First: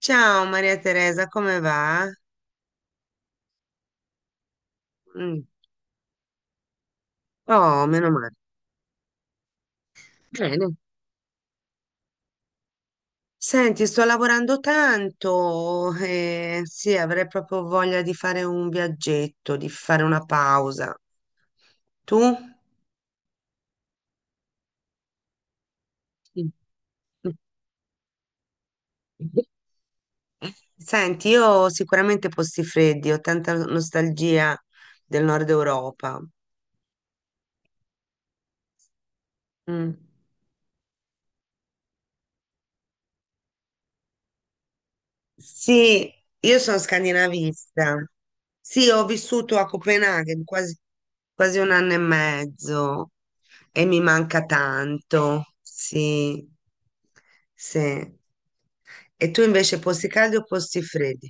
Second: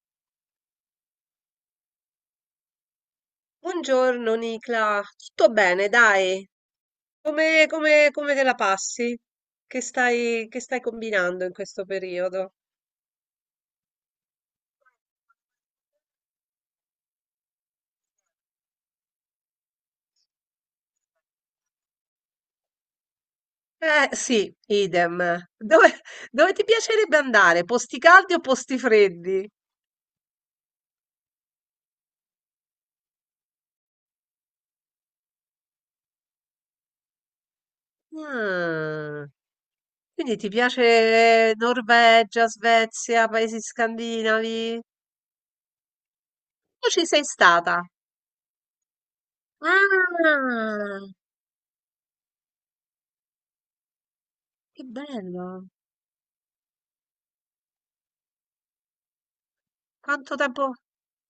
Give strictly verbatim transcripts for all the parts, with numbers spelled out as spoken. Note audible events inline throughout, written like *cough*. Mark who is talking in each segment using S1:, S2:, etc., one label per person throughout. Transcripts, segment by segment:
S1: Ciao Maria Teresa, come va?
S2: Buongiorno Nicla,
S1: Mm.
S2: tutto bene, dai. Come,
S1: Oh, meno
S2: come-
S1: male.
S2: come te la passi? Che stai, che
S1: Bene.
S2: stai combinando in questo periodo?
S1: Senti, sto lavorando tanto e sì, avrei proprio voglia di fare un viaggetto, di fare una pausa. Tu?
S2: Eh sì, idem. Dove,
S1: Sì.
S2: dove ti piacerebbe andare? Posti caldi o posti freddi?
S1: Senti, io ho sicuramente posti freddi, ho tanta nostalgia del nord Europa.
S2: Mm.
S1: Mm.
S2: Quindi ti piace Norvegia, Svezia, paesi scandinavi?
S1: Sì, io sono
S2: Tu ci sei stata?
S1: scandinavista. Sì, ho vissuto a Copenaghen quasi,
S2: Ah,
S1: quasi un anno e mezzo e mi manca
S2: che bello!
S1: tanto. Sì, sì. E tu invece posti
S2: Quanto
S1: caldi o
S2: tempo?
S1: posti freddi?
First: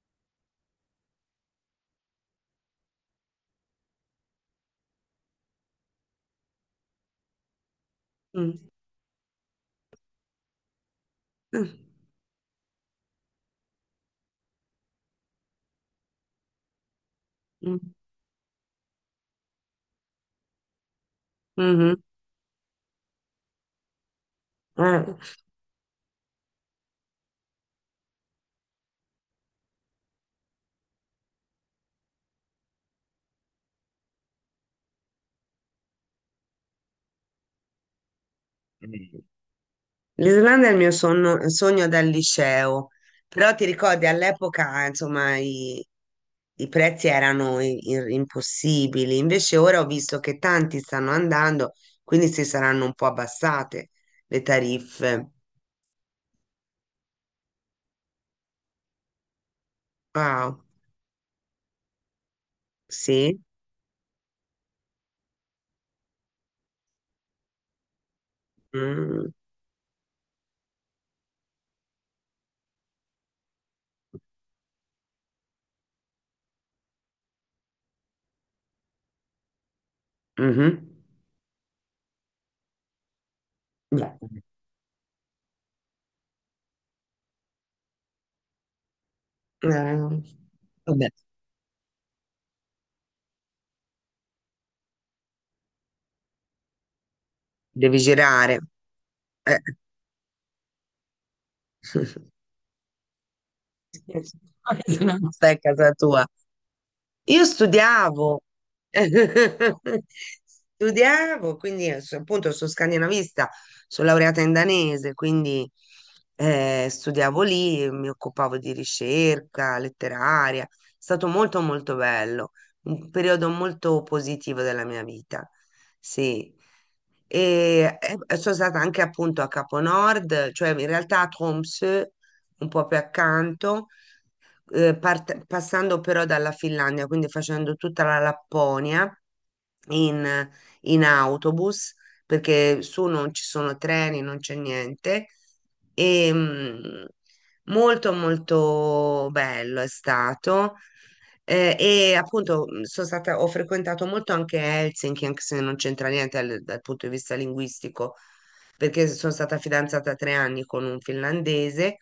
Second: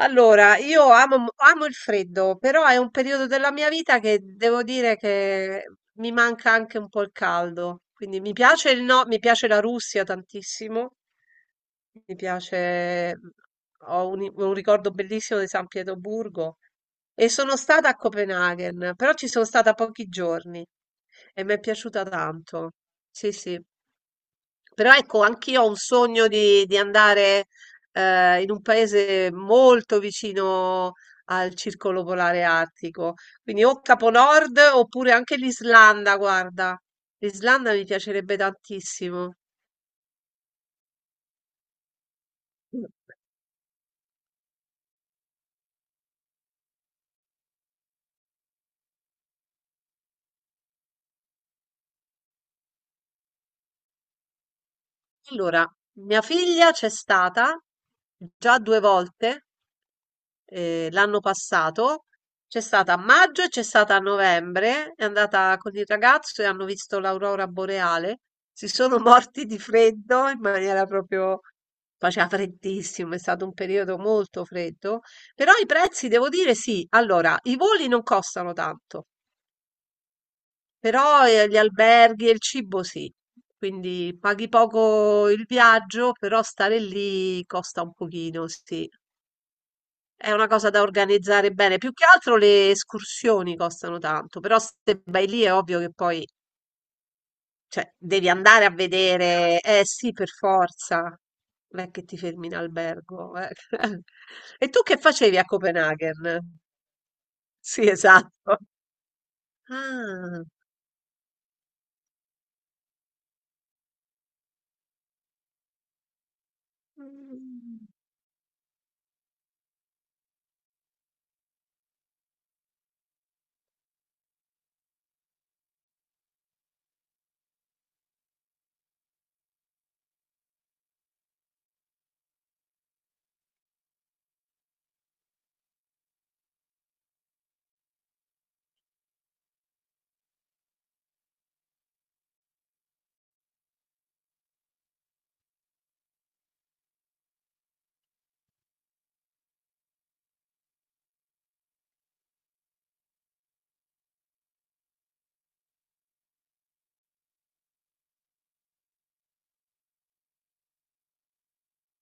S2: Allora, io amo, mo- amo il freddo, però è un periodo della mia vita che devo dire che mi manca anche un po' il caldo. Quindi mi
S1: Mm.
S2: piace il no, mi piace la Russia tantissimo,
S1: Mm.
S2: mi piace, mhmm, ho un, un ricordo bellissimo di San Pietroburgo e sono
S1: Mm.
S2: stata a Copenaghen, però ci sono stata pochi giorni e mi è
S1: Mhm.
S2: piaciuta tanto. Sì, sì. Però
S1: Eh.
S2: ecco, anch'io ho un sogno di, di andare eh, in un paese molto vicino al circolo polare artico, quindi o Capo Nord oppure anche l'Islanda, guarda. L'Islanda mi piacerebbe tantissimo.
S1: L'Islanda è il mio sonno- sogno dal liceo, però ti ricordi all'epoca, insomma, i- i prezzi erano i- i- impossibili. Invece ora ho visto che tanti stanno andando, quindi si saranno un po' abbassate le tariffe.
S2: Allora, mia figlia c'è stata già due volte
S1: Wow,
S2: eh, l'anno passato, c'è stata a
S1: sì.
S2: maggio e c'è stata a novembre, è andata con il ragazzo e hanno visto l'aurora boreale, si sono *laughs*
S1: Mm,
S2: morti di freddo in maniera proprio. Faceva freddissimo, è stato un periodo molto freddo, però i prezzi, devo dire, sì. Allora, i voli non costano tanto,
S1: mhm.
S2: però eh, gli alberghi e il cibo sì. Quindi
S1: Beh,
S2: paghi poco il viaggio, però stare lì costa un pochino, sì.
S1: eh,
S2: È una cosa da
S1: vabbè,
S2: organizzare bene. Più che altro le escursioni costano tanto, però se vai lì è ovvio che poi, cioè,
S1: devi
S2: devi
S1: girare.
S2: andare a
S1: Eh.
S2: vedere. Eh sì, per forza. Non è che ti fermi in albergo, eh. *laughs* E tu
S1: *laughs*
S2: che
S1: Se no
S2: facevi a
S1: stai *laughs* a casa tua.
S2: Copenaghen?
S1: Io
S2: Sì,
S1: studiavo,
S2: esatto.
S1: *laughs*
S2: Ah.
S1: studiavo, quindi eh, so- appunto sono scandinavista, sono laureata in danese, quindi eh, studiavo
S2: Mm.
S1: lì, mi occupavo di ricerca letteraria, è stato molto molto bello, un periodo molto positivo della mia vita, sì. E eh, sono stata anche appunto a Capo Nord, cioè in realtà a Tromsø, un po' più accanto eh, part- passando però dalla Finlandia, quindi facendo tutta la Lapponia in, in, autobus, perché su non ci sono treni, non c'è niente. E, mm, molto molto bello è stato. Eh, e appunto mh, sono stata, ho frequentato molto anche Helsinki, anche se non c'entra niente al- dal punto di vista linguistico, perché sono stata fidanzata tre anni con un finlandese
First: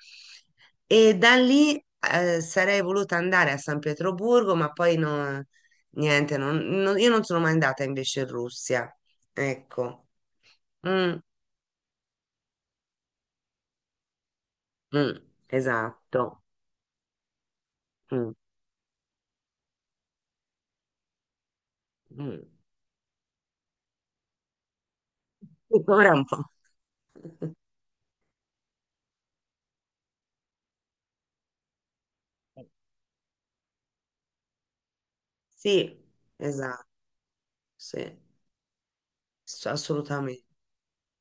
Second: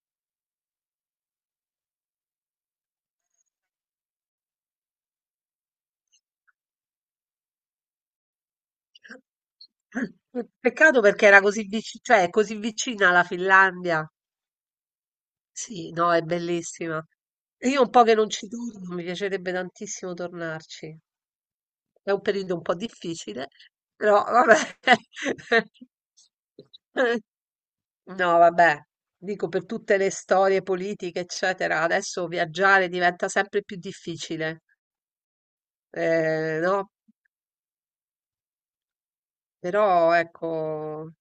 S1: e da lì eh, sarei voluta andare a San Pietroburgo, ma poi no, niente, non- non- io non sono mai andata invece in Russia. Ecco,
S2: Peccato
S1: mm,
S2: perché era così vicina, cioè, è così vicina alla Finlandia.
S1: mm,
S2: Sì, no, è
S1: esatto.
S2: bellissima. Io un po' che non
S1: Mm,
S2: ci torno, mi piacerebbe tantissimo tornarci. È un
S1: mm.
S2: periodo un po' difficile, però vabbè.
S1: Ora un po'.
S2: *laughs*
S1: *laughs*
S2: No, vabbè, dico per tutte le storie politiche, eccetera, adesso viaggiare diventa sempre più difficile,
S1: Sì,
S2: eh,
S1: esatto,
S2: no?
S1: sì, s-
S2: Però
S1: assolutamente.
S2: ecco,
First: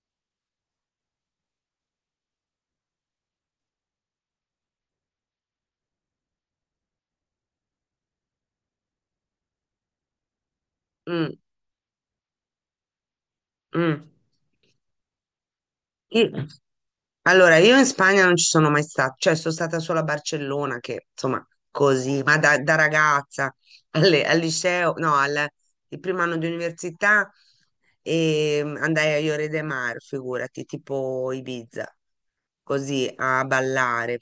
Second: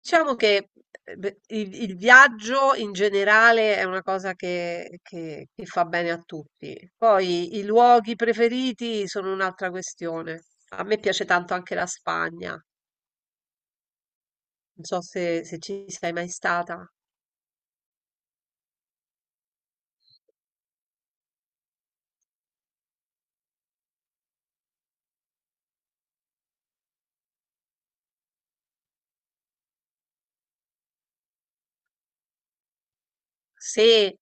S2: diciamo che eh, beh, il, il viaggio in generale è una cosa che, che- che fa bene a tutti. Poi i luoghi preferiti sono un'altra questione. A me piace
S1: Mm,
S2: tanto anche la Spagna.
S1: mm.
S2: Non so se, se ci sei mai
S1: Io-
S2: stata.
S1: Allora, io in Spagna non ci sono mai stata, cioè sono stata solo a Barcellona, che insomma così, ma da, da ragazza alle- al liceo, no, al il primo anno di università e mm, andai a Lloret de Mar, figurati, tipo Ibiza, così a ballare,
S2: Se
S1: sì,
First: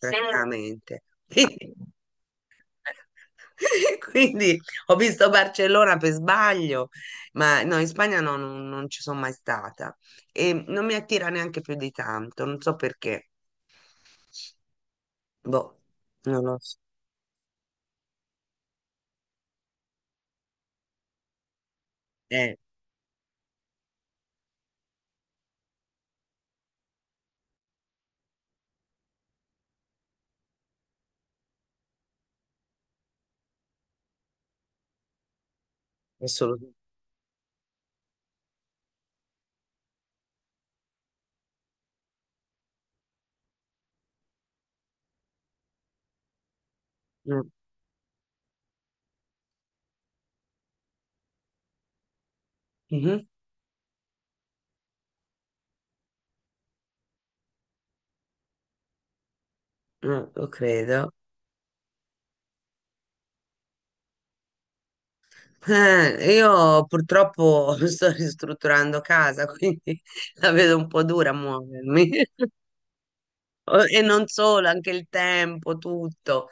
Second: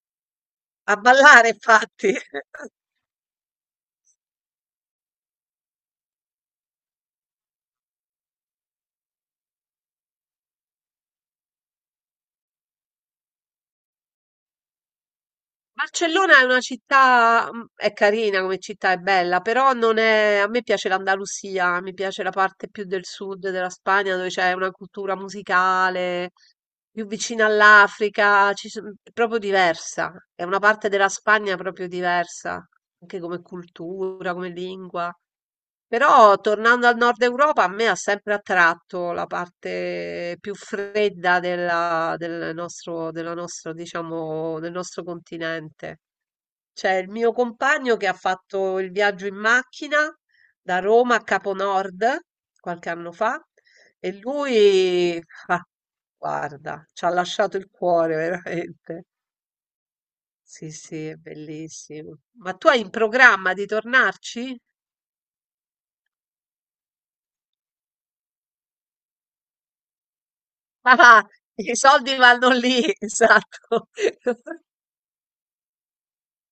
S2: a
S1: praticamente.
S2: ballare,
S1: *laughs* Quindi,
S2: infatti. *laughs*
S1: quindi ho visto Barcellona per sbaglio, ma no, in Spagna no, non non ci sono mai stata e non mi attira neanche più di tanto, non so perché. Boh,
S2: Barcellona è
S1: non lo
S2: una
S1: so.
S2: città, mm, è carina come città, è bella, però non è, a me piace l'Andalusia, mi piace la
S1: Eh,
S2: parte più del sud della Spagna dove c'è una cultura musicale più vicina all'Africa, ci son- è proprio diversa. È una parte della Spagna proprio diversa, anche come cultura, come lingua. Però
S1: assolutamente.
S2: tornando al nord Europa, a me ha sempre attratto la parte più fredda della, del nostro, della nostro, diciamo, del nostro continente. C'è il mio
S1: Mm,
S2: compagno che ha fatto il viaggio in macchina da Roma a Capo Nord qualche anno
S1: mhm,
S2: fa e lui, ah, guarda, ci ha lasciato il cuore *laughs* veramente.
S1: no, lo
S2: Sì, sì,
S1: credo.
S2: è bellissimo. Ma tu hai in programma di tornarci?
S1: Eh, io purtroppo *laughs* sto ristrutturando casa, quindi *laughs* la vedo un po'
S2: Ah,
S1: dura a
S2: i
S1: muovermi.
S2: soldi vanno lì, *laughs*
S1: O-
S2: esatto.
S1: E non
S2: *laughs*
S1: solo, anche il tempo, tutto.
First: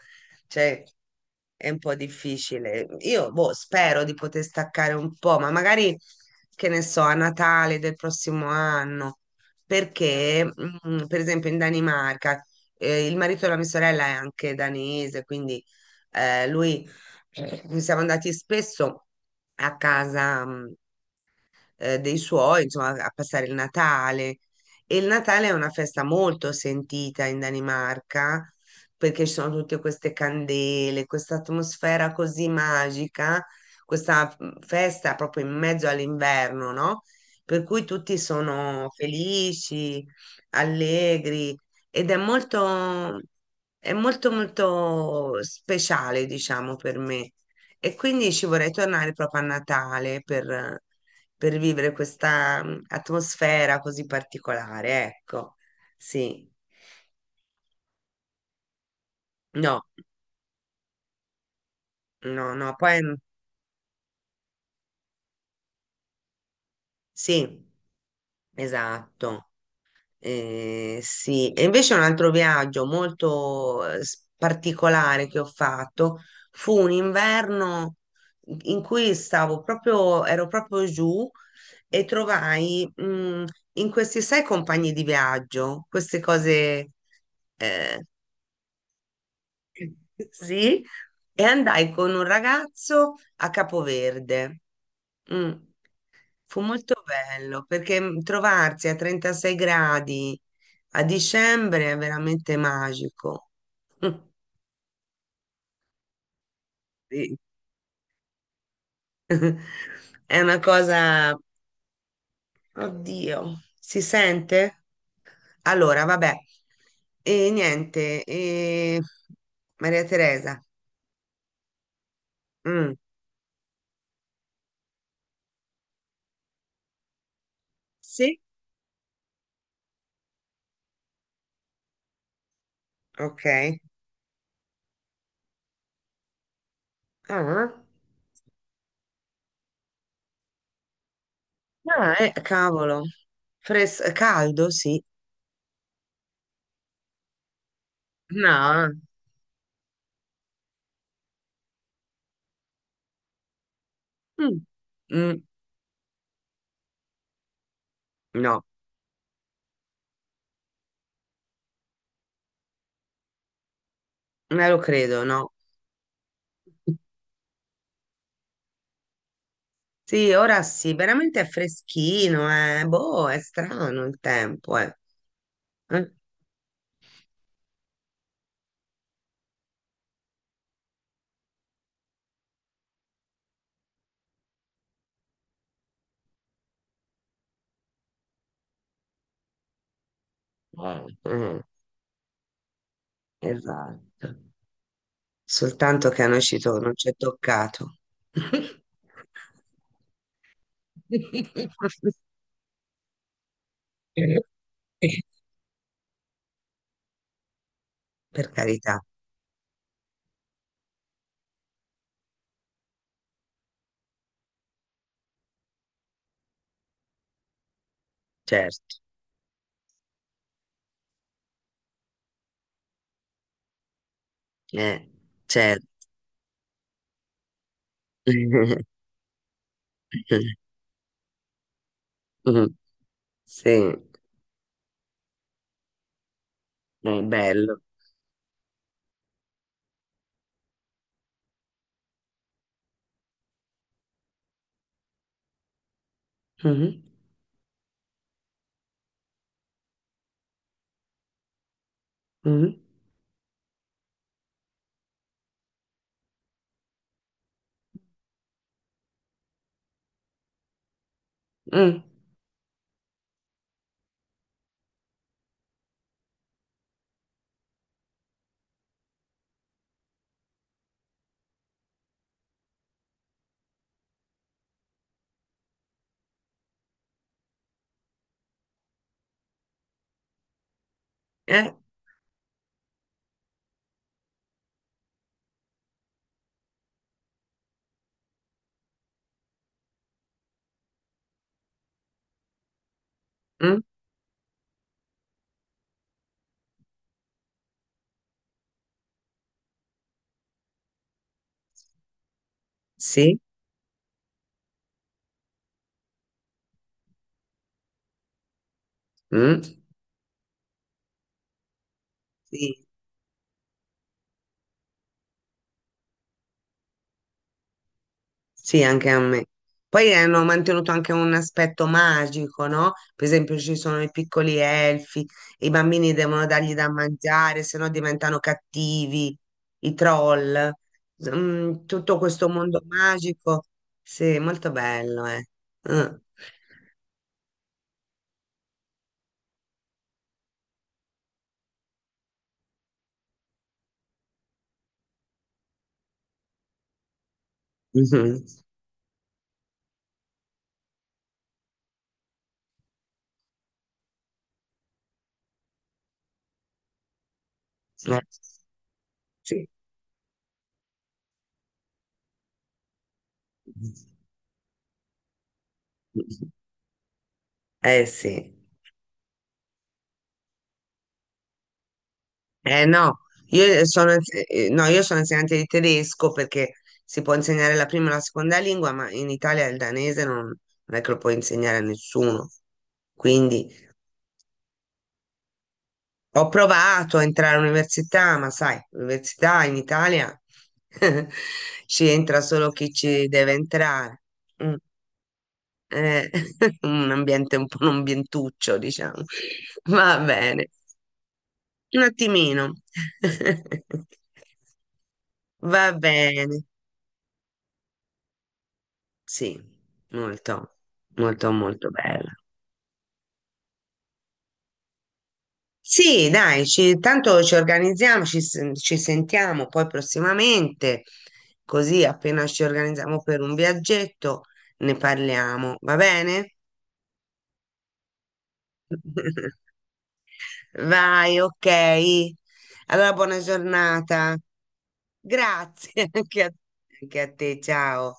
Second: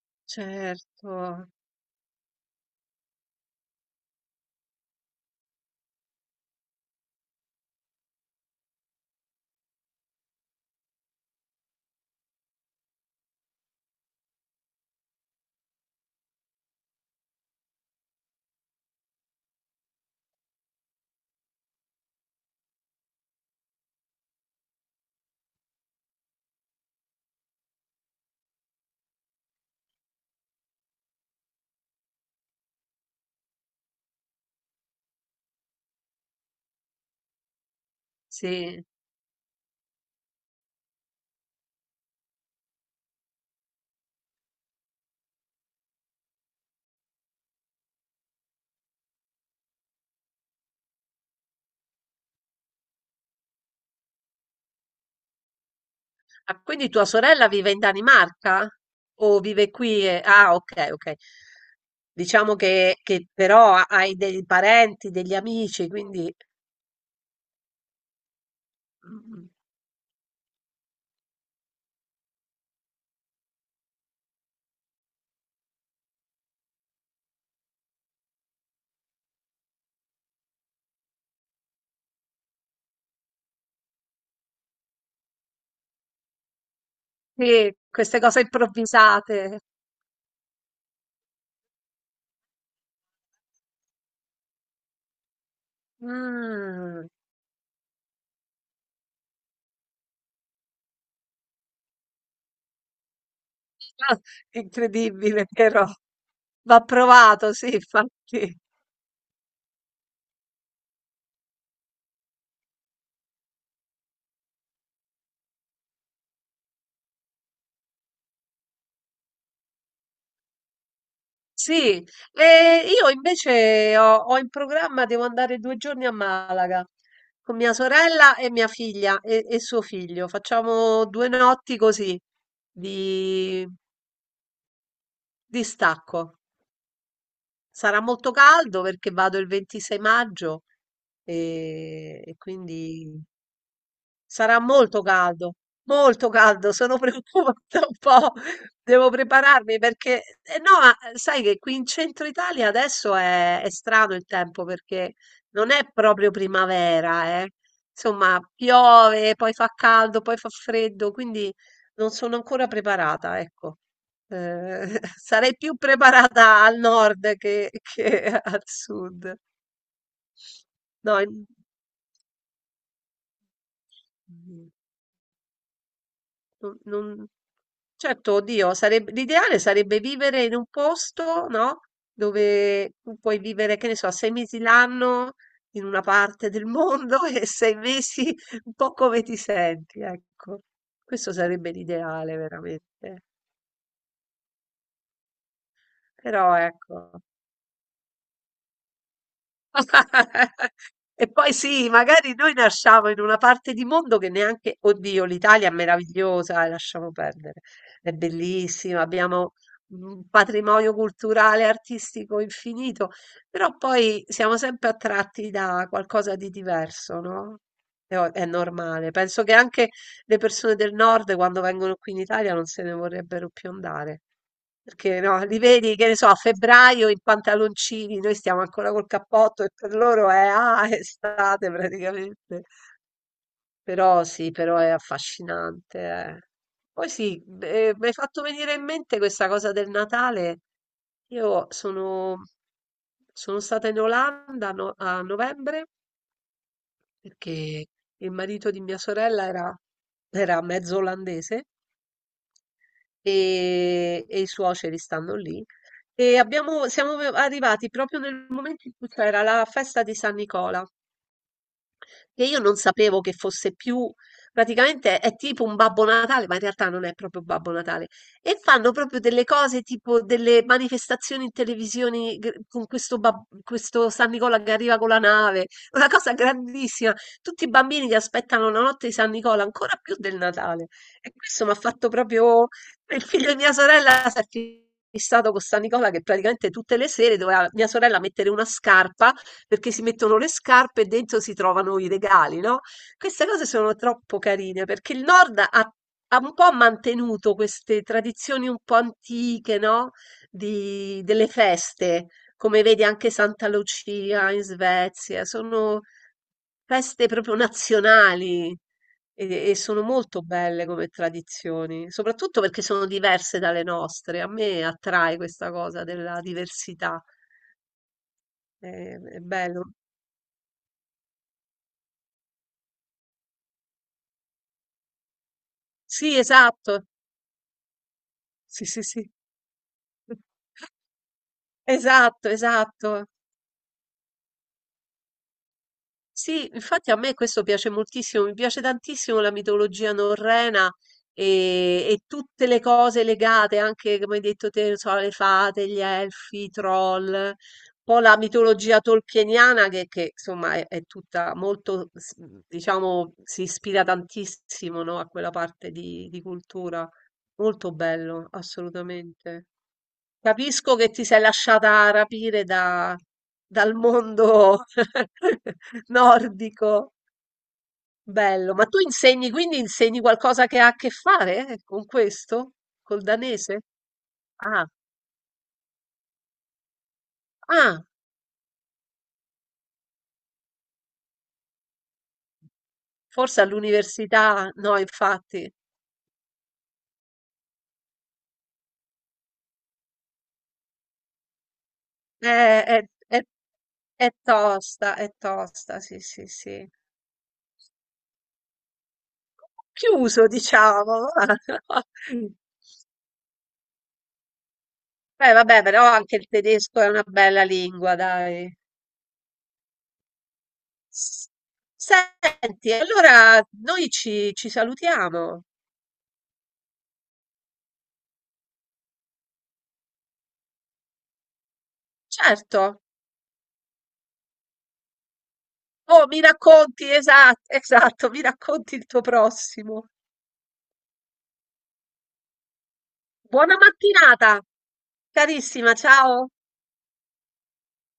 S1: Cioè,
S2: Certo,
S1: è un po' difficile. Io, boh, spero di poter staccare un po', ma magari, che ne so, a Natale del prossimo anno, perché, mm, per esempio, in Danimarca, eh, il marito della mia sorella è anche danese, quindi eh, lui, eh, siamo andati spesso a casa, mm, eh, dei suoi, insomma, a passare il Natale. E il Natale è una festa molto sentita in Danimarca perché ci sono tutte queste candele, questa atmosfera così magica, questa mm, festa proprio in mezzo all'inverno, no? Per cui tutti
S2: sì.
S1: sono felici, allegri ed è molto, è molto, molto speciale, diciamo, per me. E quindi ci vorrei tornare proprio a Natale per, per vivere questa mm, atmosfera così particolare, ecco, sì.
S2: Ah, quindi tua sorella vive in Danimarca? O vive
S1: No,
S2: qui? e- Ah, ok, ok.
S1: no,
S2: Diciamo
S1: no, poi
S2: che,
S1: mm,
S2: che però ha- hai dei parenti, degli amici, quindi
S1: sì,
S2: mm,
S1: esatto. Eh, sì, e invece un altro viaggio molto eh, s- particolare che ho fatto fu un inverno in cui stavo proprio, ero proprio giù e trovai mm, in questi sei compagni di viaggio, queste cose,
S2: sì,
S1: eh,
S2: queste cose improvvisate.
S1: sì, e andai con un ragazzo a Capoverde. Mm, fu molto
S2: Mm.
S1: bello perché mm, trovarsi a trentasei gradi a dicembre è veramente magico.
S2: Ah,
S1: *laughs*
S2: incredibile, però va
S1: Sì.
S2: provato, sì, infatti.
S1: *laughs* È una cosa, oddio, si sente? Allora, vabbè, e niente, e... Maria Teresa.
S2: Sì, e
S1: Mm,
S2: io invece ho, ho in programma, devo andare due giorni a Malaga con mia sorella
S1: sì,
S2: e mia figlia e, e suo figlio. Facciamo due notti così
S1: ok.
S2: di, di stacco.
S1: Ah.
S2: Sarà molto caldo perché vado il ventisei maggio
S1: Ah,
S2: e,
S1: eh,
S2: e
S1: cavolo.
S2: quindi
S1: Fres-
S2: sarà
S1: caldo, sì.
S2: molto caldo, molto caldo, sono *laughs* preoccupata un po',
S1: No.
S2: devo prepararmi perché, eh, no, ma sai che qui in centro Italia adesso è, è strano il tempo
S1: Mm.
S2: perché
S1: Mm,
S2: non è proprio primavera, eh. Insomma,
S1: no,
S2: piove, poi fa caldo, poi fa freddo, quindi non sono ancora preparata, ecco.
S1: non lo
S2: Eh, *laughs*
S1: credo, no.
S2: sarei più preparata al nord che, che *laughs* al sud.
S1: Sì, ora sì,
S2: No,
S1: veramente è
S2: in-
S1: freschino, eh. Boh, è strano il tempo, eh. Eh?
S2: non, non- certo, oddio, sareb- l'ideale sarebbe vivere in un posto, no? Dove tu puoi vivere, che ne so, sei mesi l'anno in una parte del mondo *laughs* e sei mesi un po' come ti senti, ecco.
S1: Eh,
S2: Questo
S1: eh,
S2: sarebbe l'ideale, veramente.
S1: esatto. Soltanto che a noi
S2: Però,
S1: ci to- non ci è
S2: ecco.
S1: toccato. *laughs*
S2: *laughs* E poi sì, magari noi nasciamo in una parte di mondo che neanche, oddio, l'Italia è meravigliosa, eh, lasciamo perdere, è
S1: Per
S2: bellissima,
S1: carità,
S2: abbiamo un patrimonio culturale, artistico infinito, però poi siamo sempre attratti da qualcosa di diverso, no? È, o- è
S1: certo.
S2: normale. Penso che anche le persone del nord, quando vengono qui in Italia, non se ne vorrebbero più andare.
S1: Eh,
S2: Perché no, li
S1: certo.
S2: vedi, che ne so, a febbraio in pantaloncini, noi stiamo
S1: *laughs*
S2: ancora col cappotto e per loro è, ah, *laughs* è estate praticamente.
S1: Mm, sì, è
S2: Però sì, però è affascinante, eh. Poi sì,
S1: bello.
S2: eh, mi hai fatto venire in mente questa cosa del Natale. Io sono, sono stata in Olanda no- a novembre
S1: Mhm,
S2: perché il marito di mia sorella era, era mezzo olandese
S1: mhm,
S2: e, e i suoceri stanno lì. E abbiamo- siamo arrivati proprio nel momento in cui c'era la festa di San Nicola
S1: mm,
S2: che io non sapevo che fosse più, praticamente è tipo un Babbo Natale, ma in realtà non è proprio Babbo Natale. E fanno proprio delle cose tipo delle manifestazioni in televisione gr- con questo, bab- questo San Nicola che arriva con la nave, una cosa grandissima. Tutti i bambini che aspettano la notte di San Nicola, ancora più del Natale. E questo mi ha
S1: eh,
S2: fatto proprio. Il figlio di mia sorella si è fissato con San Nicola che praticamente tutte le sere doveva mia sorella mettere una scarpa perché si mettono le scarpe e dentro si trovano i regali, no? Queste cose
S1: mm,
S2: sono troppo carine perché il Nord ha, ha un po' mantenuto queste tradizioni un po' antiche, no? Di- delle feste, come vedi anche
S1: sì,
S2: Santa Lucia in Svezia, sono feste proprio nazionali.
S1: mm,
S2: E, e sono molto belle come tradizioni, soprattutto perché
S1: sì,
S2: sono diverse dalle nostre. A me attrae questa cosa della diversità.
S1: sì,
S2: È,
S1: anche a
S2: è
S1: me.
S2: bello.
S1: Poi hanno mantenuto anche un aspetto magico, no? Per esempio ci sono i piccoli elfi, i bambini
S2: Sì,
S1: devono dargli da
S2: esatto.
S1: mangiare, se no diventano
S2: Sì, sì, sì.
S1: cattivi, i troll. Mm, tutto questo
S2: Esatto,
S1: mondo
S2: esatto.
S1: magico, sì, molto bello, eh. Mm.
S2: Sì,
S1: *laughs*
S2: infatti a me questo piace moltissimo, mi piace tantissimo la mitologia norrena e, e tutte le cose legate, anche come hai detto te, non so, le fate, gli elfi, i troll, un po' la
S1: Mhm.
S2: mitologia tolkieniana che, che, insomma è, è, tutta molto, s- diciamo, si ispira tantissimo, no, a quella parte di di cultura. Molto
S1: Eh,
S2: bello, assolutamente.
S1: sì.
S2: Capisco che ti sei lasciata rapire da- dal mondo *laughs* nordico.
S1: Eh sì,
S2: Bello, ma tu insegni, quindi insegni qualcosa che ha a che fare, eh, con questo?
S1: eh no,
S2: Col danese?
S1: io sono, eh,
S2: Ah,
S1: no, io sono insegnante di tedesco perché si può insegnare la
S2: ah,
S1: prima e la seconda lingua, ma in Italia il danese non, non, è che lo puoi insegnare a nessuno.
S2: forse
S1: Quindi
S2: all'università, no, infatti.
S1: ho provato a entrare all'università, ma sai, l'università in Italia *laughs* ci entra solo
S2: Eh,
S1: chi
S2: È,
S1: ci
S2: è-
S1: deve entrare.
S2: è
S1: Mm,
S2: tosta, è tosta, sì,
S1: eh,
S2: sì,
S1: *laughs*
S2: sì.
S1: un ambiente un po' un ambientuccio, diciamo. Va
S2: Chiuso,
S1: bene,
S2: diciamo.
S1: un
S2: *laughs*
S1: attimino. *laughs*
S2: Beh,
S1: Va
S2: vabbè, però anche il
S1: bene,
S2: tedesco è una bella lingua, dai.
S1: sì, molto,
S2: S-
S1: molto, molto bella.
S2: Senti, allora noi ci, ci salutiamo,
S1: Sì, dai, ci- tanto ci organizziamo, ci, sen- ci sentiamo poi prossimamente, così appena ci
S2: certo.
S1: organizziamo per un viaggetto ne parliamo, va
S2: Oh, mi
S1: bene?
S2: racconti, esatto, *laughs* esatto, mi racconti il tuo
S1: *laughs*
S2: prossimo.
S1: Vai, ok. Allora, buona
S2: Buona
S1: giornata.
S2: mattinata, carissima,
S1: Grazie *laughs* anche
S2: ciao.
S1: a anche a te, ciao.